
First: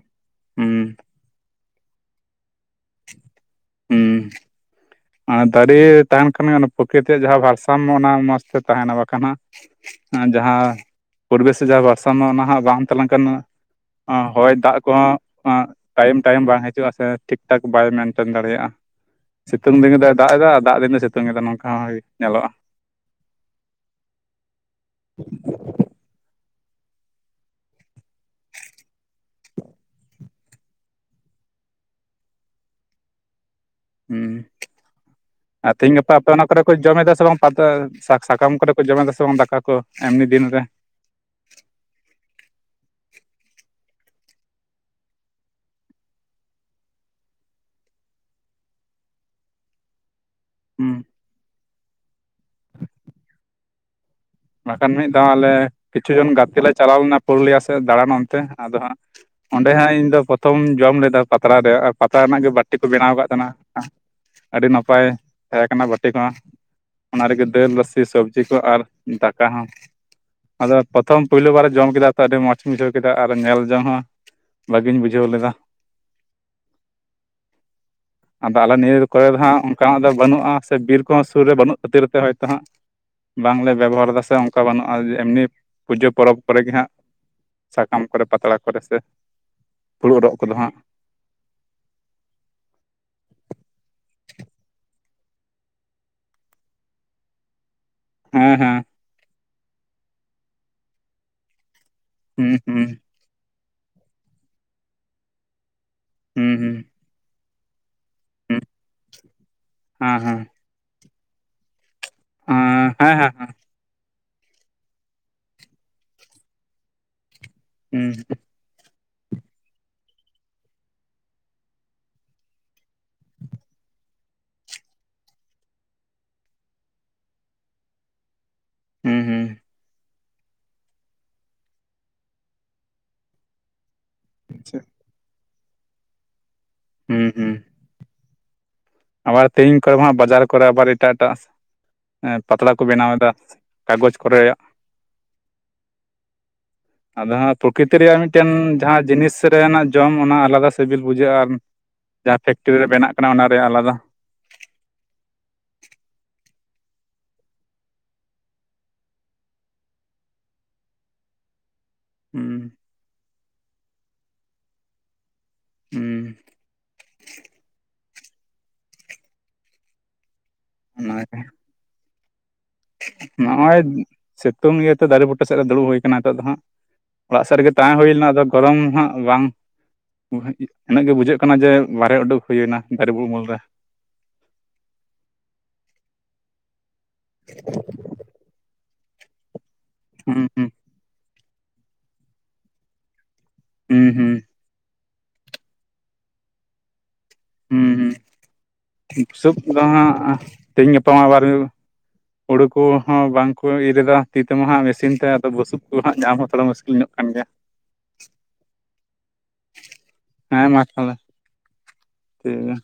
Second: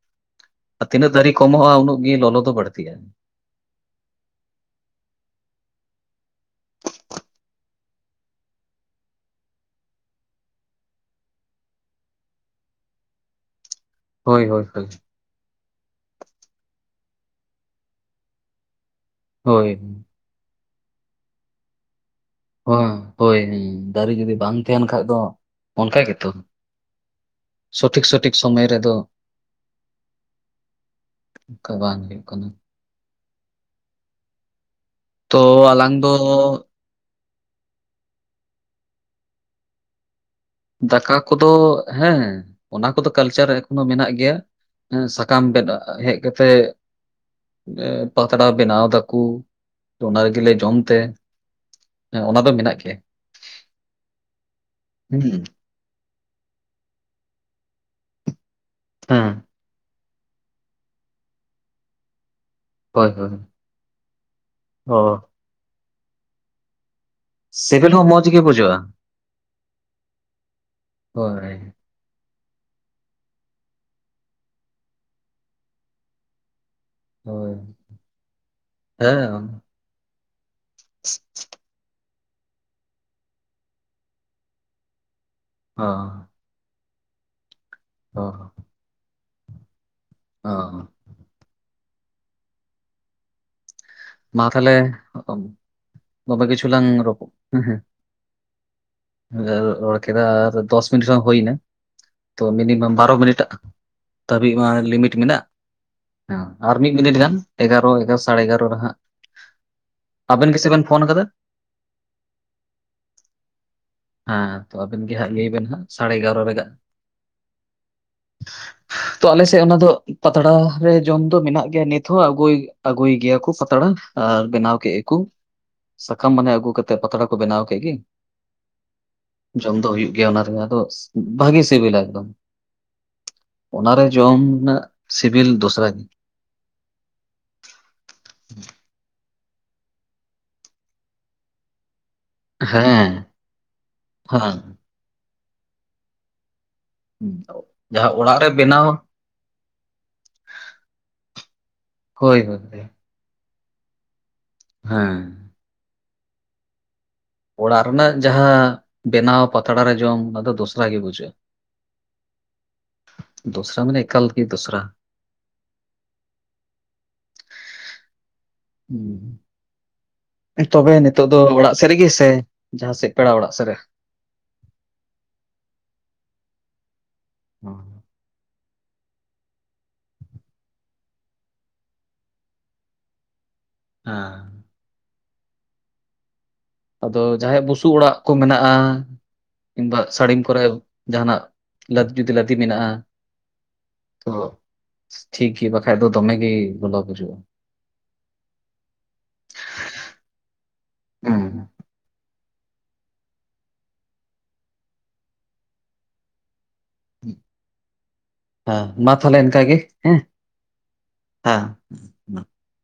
S1: ᱦᱩᱸ
S2: ᱛᱤᱱᱟᱹᱜ ᱫᱟᱨᱮ ᱠᱚᱢᱚᱜᱼᱟ ᱩᱱᱟᱹᱜ ᱜᱮ ᱞᱚᱞᱚ ᱫᱚ ᱵᱟᱹᱲᱛᱤᱜᱼᱟ
S1: ᱦᱩᱸ ᱫᱟᱨᱮ ᱛᱟᱦᱮᱱ ᱠᱷᱟᱱ ᱜᱮ ᱚᱱᱟ ᱯᱨᱚᱠᱤᱨᱤᱛᱤᱭᱟᱜ ᱡᱟᱦᱟᱸ ᱵᱷᱟᱨᱥᱟᱢ ᱚᱱᱟ ᱢᱚᱸᱡᱽ ᱛᱮ ᱛᱟᱦᱮᱱᱟ ᱵᱟᱝᱠᱷᱟᱱ ᱦᱟᱜ ᱡᱟᱦᱟᱸ ᱯᱚᱨᱤᱵᱮᱥ ᱥᱮ ᱡᱟᱦᱟᱸ ᱵᱷᱟᱨᱥᱟᱢᱚ ᱚᱱᱟ ᱦᱟᱜ ᱵᱟᱝ ᱛᱟᱞᱟᱝ ᱠᱷᱟᱱ
S2: ᱦᱳᱭ
S1: ᱦᱚᱭ
S2: ᱦᱳᱭ
S1: ᱫᱟᱜ
S2: ᱦᱳᱭ
S1: ᱠᱚᱦᱚᱸ ᱴᱟᱭᱤᱢ ᱴᱟᱭᱤᱢ ᱵᱟᱝ ᱦᱤᱡᱩᱜᱼᱟ ᱥᱮ ᱴᱷᱤᱠ ᱴᱷᱟᱠ ᱵᱟᱭ ᱢᱮᱱᱴᱮᱱ ᱫᱟᱲᱮᱭᱟᱜᱼᱟ
S2: ᱦᱳᱭ
S1: ᱥᱤᱛᱩᱝ ᱫᱤᱱᱮ ᱫᱟᱜ ᱮᱫᱟ ᱟᱨ ᱫᱟᱜ ᱫᱤᱱᱮ ᱥᱤᱛᱩᱝ ᱮᱟ ᱱᱚᱝᱠᱟ ᱦᱚᱸ ᱧᱮᱞᱚᱜᱼᱟ
S2: ᱦᱮᱸ ᱦᱳᱭ ᱦᱮᱸ ᱫᱟᱨᱮ ᱡᱩᱚᱫᱤ ᱵᱟᱝ ᱛᱟᱦᱮᱟᱸᱱ ᱠᱷᱟᱡ ᱫᱚ ᱚᱱᱠᱟ ᱜᱮᱛᱚ ᱥᱚᱴᱷᱤᱠ ᱥᱚᱴᱷᱤᱠ ᱥᱚᱢᱚᱭ ᱨᱮᱫᱚ ᱚᱱᱠᱟ ᱵᱟᱝ ᱦᱩᱭᱩᱜ ᱠᱟᱱᱟ
S1: ᱦᱩᱸ
S2: ᱛᱚ
S1: ᱟᱨ ᱛᱤᱦᱤᱧ
S2: ᱟᱞᱟᱝ ᱫᱚ
S1: ᱜᱟᱯᱟ ᱟᱯᱮ ᱚᱱᱟ ᱠᱚᱨᱮ ᱠᱚ ᱡᱚᱢᱮᱫᱟ ᱥᱮ ᱵᱟᱝ ᱯᱟᱛᱟ ᱥᱟᱠᱟᱢ ᱠᱚᱨᱮ ᱠᱚ ᱡᱚᱢᱮᱫᱟ ᱥᱮ ᱵᱟᱝ ᱫᱟᱠᱟ ᱠᱚ ᱮᱢᱱᱤ ᱫᱤᱱ ᱨᱮ
S2: ᱫᱟᱠᱟ ᱠᱚᱫᱚ ᱦᱮᱸ ᱚᱱᱟ ᱠᱚᱫᱚ ᱠᱟᱞᱪᱟᱨ ᱮᱠᱷᱚᱱᱳ ᱢᱮᱱᱟᱜ ᱜᱮᱭᱟ ᱥᱟᱠᱟᱢ [inaudible] ᱦᱮᱡ ᱠᱟᱛᱮᱜ ᱯᱟᱛᱲᱟ ᱵᱮᱱᱟᱣ ᱫᱟᱠᱚ ᱚᱱᱟ ᱨᱮᱜᱮ ᱞᱮ ᱡᱚᱢ
S1: ᱦᱩᱸ
S2: ᱛᱮ ᱦᱮᱸ ᱚᱱᱟ ᱫᱚ ᱢᱮᱱᱟᱜ ᱜᱮᱭᱟ
S1: ᱵᱟᱠᱷᱟᱱ ᱢᱤᱫ
S2: ᱦᱩᱸ᱾
S1: ᱫᱷᱟᱣ ᱟᱞᱮ ᱠᱤᱪᱷᱩ ᱡᱚᱱ ᱜᱟᱛᱮ ᱞᱮ ᱪᱟᱞᱟᱣ ᱞᱮᱱᱟ ᱯᱩᱨᱩᱞᱤᱭᱟᱹ ᱥᱮᱫ ᱫᱟᱬᱟᱱ ᱚᱱᱛᱮ ᱟᱫᱚ ᱦᱟᱸᱜ
S2: ᱦᱮᱸ
S1: ᱚᱸᱰᱮ ᱦᱟᱸᱜ ᱤᱧ ᱫᱚ ᱯᱨᱚᱛᱷᱚᱢᱧ ᱡᱚᱢ ᱞᱮᱫᱟ ᱯᱟᱛᱲᱟ ᱨᱮ ᱯᱟᱛᱲᱟ ᱨᱮᱱᱟᱜ ᱜᱮ ᱵᱟᱼᱼ ᱵᱟᱴᱤ ᱠᱚ
S2: ᱦᱳᱭ
S1: ᱵᱮᱱᱟᱣ ᱟᱠᱟᱫ
S2: ᱦᱳᱭ
S1: ᱛᱟᱦᱮᱱᱟ ᱟᱹᱰᱤ
S2: ᱚ
S1: ᱱᱟᱯᱟᱭ ᱛᱟᱦᱮᱸ ᱠᱟᱱᱟ ᱵᱟᱹᱴᱤ ᱢᱟ ᱚᱱᱟ ᱨᱮᱜᱮ ᱫᱟᱹᱞ
S2: ᱥᱤᱵᱤᱞ
S1: ᱨᱟᱥᱮ
S2: ᱦᱚᱸ ᱢᱚᱸᱡᱽ ᱜᱮ
S1: ᱥᱚᱵᱡᱤ ᱠᱚ
S2: ᱵᱩᱡᱷᱟᱹᱜᱼᱟ
S1: ᱟᱨ ᱫᱟᱠᱟ ᱦᱚᱸ ᱟᱫᱚ ᱯᱨᱚᱛᱷᱚᱢ ᱯᱳᱞ
S2: ᱦᱳᱭ
S1: ᱵᱟᱨ ᱡᱚᱢ ᱠᱮᱫᱟ ᱛᱚ ᱟᱹᱰᱤ ᱢᱚᱸᱡᱽᱧ ᱵᱩᱡᱷᱟᱹᱣ ᱠᱮᱫᱟ ᱟᱨ ᱧᱮᱞ ᱡᱚᱝ ᱦᱚᱸ ᱵᱷᱟᱜᱤᱧ ᱵᱩᱡᱷᱟᱹᱣ ᱞᱮᱫᱟ
S2: ᱦᱳᱭ
S1: ᱟᱫᱚ ᱟᱞᱮ ᱱᱤᱭᱟᱹ ᱠᱚᱨᱮ ᱫᱚ ᱦᱟᱸᱜ
S2: ᱦᱮᱸ᱾
S1: ᱩᱱᱠᱟᱱᱟᱜ ᱫᱚ ᱵᱟᱹᱱᱩᱜᱼᱟ ᱥᱮ ᱵᱤᱨ ᱠᱚᱦᱚᱸ ᱥᱩᱨ ᱨᱮ ᱵᱟᱹᱱᱩᱜ ᱠᱷᱟᱹᱛᱤᱨ ᱛᱮ ᱦᱚᱭᱛᱳ ᱦᱟᱸᱜ ᱵᱟᱝᱞᱮ ᱵᱮᱵᱚᱦᱟᱨ ᱫᱟ ᱥᱮ ᱚᱱᱠᱟ ᱵᱟᱹᱱᱩᱜᱼᱟ ᱮᱢᱱᱤ
S2: ᱚ
S1: ᱯᱩᱡᱟᱹ ᱯᱚᱨᱚᱵᱽ ᱠᱚᱨᱮ ᱜᱮ ᱦᱟᱸᱜ ᱥᱟᱠᱟᱢ
S2: ᱚ
S1: ᱠᱚᱨᱮ ᱯᱟᱛᱲᱟ ᱠᱚ ᱠᱚᱨᱮ ᱥᱮ ᱯᱷᱩᱲᱩᱜ ᱨᱚᱜ ᱠᱚᱫᱚ ᱦᱟᱸᱜ
S2: ᱚ ᱢᱟ ᱛᱟᱦᱮ ᱫᱚᱢᱮ ᱠᱤᱪᱷᱩ ᱞᱝ ᱨᱯᱚᱲ ᱦᱮᱸ
S1: ᱦᱮᱸ ᱦᱮᱸ
S2: ᱨᱚᱲ ᱠᱮᱫᱟ ᱟᱨ ᱫᱚᱥ ᱢᱤᱱᱤᱴ ᱠᱷᱚᱱ ᱦᱩᱭᱱᱟ ᱛᱚ
S1: ᱦᱩᱸ
S2: ᱢᱤᱱᱤᱢᱟᱢ
S1: ᱦᱩᱸ
S2: ᱵᱟᱨᱚ ᱢᱤᱱᱤᱴ ᱟ ᱫᱷᱟᱹᱵᱤᱡ ᱢᱟ ᱞᱤᱢᱤᱴ ᱢᱮᱱᱟᱜ
S1: ᱦᱩᱸ
S2: ᱟᱨ
S1: ᱦᱩᱸ
S2: ᱢᱤᱫ ᱢᱤᱱᱤᱴ ᱜᱟᱱ ᱮᱜᱟᱨᱚ ᱮᱜᱟᱨᱚ ᱥᱟᱲᱮ
S1: ᱦᱩᱸ
S2: ᱮᱜᱟᱨᱚ ᱨᱮ ᱦᱟᱜ
S1: ᱦᱮᱸ ᱦᱮᱸ
S2: ᱟᱵᱮᱱ ᱜᱮᱥᱮ ᱵᱮᱱ ᱯᱷᱳᱱ ᱟᱠᱟᱫᱟ
S1: [unintelligible] ᱦᱮᱸ ᱦᱮᱸ
S2: ᱦᱮᱸ ᱛᱚ ᱟᱵᱮᱱ ᱜᱮ ᱦᱟᱸᱜ ᱞᱟᱹᱭ ᱵᱮᱱ ᱦᱟᱸᱜ ᱥᱟᱲᱮ ᱮᱜᱟᱨᱚ ᱨᱮᱜ
S1: ᱦᱩᱸ
S2: ᱛᱚ ᱟᱞᱮᱥᱮᱫ ᱚᱱᱟ ᱫᱚ ᱯᱟᱛᱲᱟ ᱨᱮ ᱡᱚᱢ ᱫᱚ ᱢᱮᱱᱟᱜ ᱜᱮᱭᱟ ᱱᱤᱛᱦᱚ ᱟᱹᱜᱩᱭ ᱟᱹᱜᱩᱭ ᱜᱮᱭᱟ ᱠᱚ ᱯᱟᱛᱲᱟ ᱟᱨ ᱵᱮᱱᱟᱣ ᱠᱮᱫ ᱜᱮᱠᱚ ᱥᱟᱠᱟᱢ ᱢᱟᱱᱮ ᱟᱹᱜᱩ ᱠᱟᱛᱮᱜ ᱯᱟᱛᱲᱟ ᱠᱚ ᱵᱮᱱᱟᱣ ᱠᱮᱫ ᱜᱮ
S1: ᱦᱩᱸ ᱦᱩᱸ
S2: ᱡᱚᱢ ᱫᱚ ᱦᱩᱭᱩᱜ ᱜᱮᱭᱟ ᱚᱱᱟ ᱨᱮ ᱟᱫᱚ ᱵᱷᱟᱜᱤ ᱥᱤᱵᱤᱞᱟ ᱮᱠᱫᱚᱢ ᱚᱱᱟᱨᱮ ᱡᱚᱢ
S1: ᱟᱪᱪᱷᱟ
S2: ᱨᱮᱱᱟᱜ ᱥᱤᱵᱤᱞ ᱫᱚᱥᱨᱟ ᱜᱮ
S1: ᱦᱩᱸ ᱦᱩᱸ ᱟᱵᱟᱨ ᱛᱮᱦᱤᱧ ᱠᱚᱨᱮ ᱢᱟ ᱦᱟᱜ ᱵᱟᱡᱟᱨ ᱠᱚᱨᱮ ᱟᱵᱟᱨ ᱮᱴᱟᱜ ᱮᱴᱟᱜ ᱯᱟᱛᱲᱟ ᱠᱚ ᱵᱮᱱᱟᱣ
S2: ᱦᱮᱸ
S1: ᱮᱫᱟ ᱠᱟᱜᱚᱡᱽ
S2: ᱦᱮᱸ
S1: ᱠᱚᱨᱮᱭᱟᱜ ᱟᱫᱚ ᱦᱟᱸᱜ ᱯᱨᱚᱠᱨᱤᱛᱤ
S2: ᱡᱟᱦᱟᱸ
S1: ᱨᱮᱭᱟᱜ
S2: ᱚᱲᱟᱜ ᱨᱮ
S1: ᱢᱤᱫᱴᱮᱱ
S2: ᱵᱮᱱᱟᱣ
S1: ᱡᱟᱦᱟᱸ ᱡᱤᱱᱤᱥ ᱠᱷᱮᱛ ᱨᱮᱱᱟᱜ ᱡᱚᱢ ᱚᱱᱟ ᱟᱞᱟᱫᱟ ᱥᱤᱵᱤᱞ ᱵᱩᱡᱷᱟᱹᱜᱼᱟ ᱟᱨ
S2: ᱦᱳᱭ
S1: ᱡᱟᱦᱟᱸ
S2: ᱦᱳᱭ
S1: ᱯᱷᱮᱠᱴᱨᱤ ᱨᱮ ᱵᱮᱱᱟᱜ ᱠᱟᱱᱟ ᱚᱱᱟ ᱨᱮᱭᱟᱜ ᱟᱞᱟᱫᱟ [unintelligible]
S2: ᱦᱮᱸ ᱚᱲᱟᱜ ᱨᱮᱱᱟᱜ ᱡᱟᱦᱟᱸ ᱵᱮᱱᱟᱣ ᱯᱟᱛᱲᱟ ᱨᱮ ᱡᱚᱢ ᱚᱱᱟ ᱫᱚ ᱫᱚᱥᱨᱟ ᱜᱮ ᱵᱩᱡᱷᱟᱹᱜᱼᱟ
S1: ᱦᱩᱸ
S2: ᱫᱩᱥᱨᱟ ᱢᱟᱱᱮ ᱮᱠᱟᱞ ᱜᱮ ᱫᱩᱥᱨᱟ
S1: ᱦᱩᱸ
S2: [unintelligible] ᱛᱚᱵᱮ ᱱᱤᱛᱚᱜ
S1: ᱚᱱᱟᱜᱮ
S2: ᱫᱚ ᱚᱲᱟᱜ ᱥᱮᱫ ᱨᱮᱜᱮ ᱥᱮ ᱡᱟᱦᱟᱸ ᱥᱮᱫ ᱯᱮᱲᱟ ᱚᱲᱟᱜ ᱥᱮᱫ ᱨᱮ
S1: ᱱᱚᱜᱼᱚᱭ ᱥᱤᱛᱩᱝ ᱤᱭᱟᱹᱛᱮ ᱫᱟᱨᱮ ᱵᱩᱴᱟᱹ ᱥᱮᱫ ᱨᱮ ᱫᱩᱲᱩᱵ ᱦᱩᱭ ᱠᱟᱱᱟ ᱱᱤᱛᱚᱜ ᱫᱚ ᱦᱟᱸᱜ ᱚᱲᱟᱜ ᱥᱮᱫ ᱨᱮᱜᱮ ᱛᱟᱦᱮᱸ ᱦᱩᱭ ᱞᱮᱱᱟ ᱟᱫᱚ ᱜᱚᱨᱚᱢ ᱦᱟᱜ ᱵᱟᱝ ᱤᱱᱟᱹᱜ ᱜᱮ ᱵᱩᱡᱷᱟᱹᱜ ᱠᱟᱱᱟ ᱡᱮ ᱵᱟᱦᱨᱮ ᱩᱰᱩᱠ ᱦᱩᱭᱱᱟ ᱫᱟᱨᱮ ᱩᱢᱩᱞ ᱨᱮ
S2: ᱦᱮᱸ ᱟᱫᱚ ᱡᱟᱦᱟᱸᱭᱟᱜ ᱵᱩᱥᱩᱵ ᱚᱲᱟᱜ ᱠᱚ ᱢᱮᱱᱟᱜᱼᱟ ᱠᱤᱢᱵᱟ ᱥᱟᱹᱲᱤᱢ
S1: ᱦᱩᱸ
S2: ᱠᱚᱨᱮ
S1: ᱦᱩᱸ
S2: ᱡᱟᱦᱟᱱᱟᱜ [unintelligible] ᱢᱮᱱᱟᱜᱼᱟ
S1: ᱦᱩᱸ
S2: ᱛᱚ
S1: ᱦᱩᱸ
S2: ᱴᱷᱤᱠ ᱜᱮ ᱵᱟᱠᱷᱟᱡ ᱫᱚ ᱫᱚᱢᱮ ᱜᱮ ᱞᱚᱞᱚ ᱵᱩᱡᱷᱟᱹᱜᱼᱟ
S1: ᱦᱮᱸ ᱥᱩᱵᱽ ᱫᱚ ᱦᱟᱸᱜ ᱛᱮᱦᱮᱧ ᱜᱟᱯᱟᱢᱟ ᱟᱵᱟᱨ
S2: ᱦᱮᱸ
S1: ᱦᱩᱭᱩᱜ ᱦᱳᱲᱩ ᱠᱚᱦᱚᱸ ᱵᱟᱝᱠᱚ ᱤᱨ ᱮᱫᱟ ᱛᱤ ᱛᱮᱢᱟ ᱦᱟᱸᱜ ᱢᱮᱥᱤᱱ ᱛᱮ ᱟᱫᱚ ᱵᱩᱥᱩᱵ ᱠᱚ ᱦᱟᱸᱜ ᱧᱟᱢ ᱦᱚᱸ ᱛᱷᱚᱲᱟ ᱢᱩᱥᱠᱤᱞ ᱧᱚᱜ ᱠᱟᱱ ᱜᱮᱭᱟ
S2: ᱦᱮᱸ ᱢᱟ ᱛᱟᱦᱞᱮ ᱤᱱᱠᱟ ᱜᱮ
S1: ᱦᱮᱸ ᱢᱟ ᱛᱟᱦᱚᱞᱮ ᱴᱷᱤᱠ
S2: ᱦᱮᱸ
S1: ᱜᱮᱭᱟ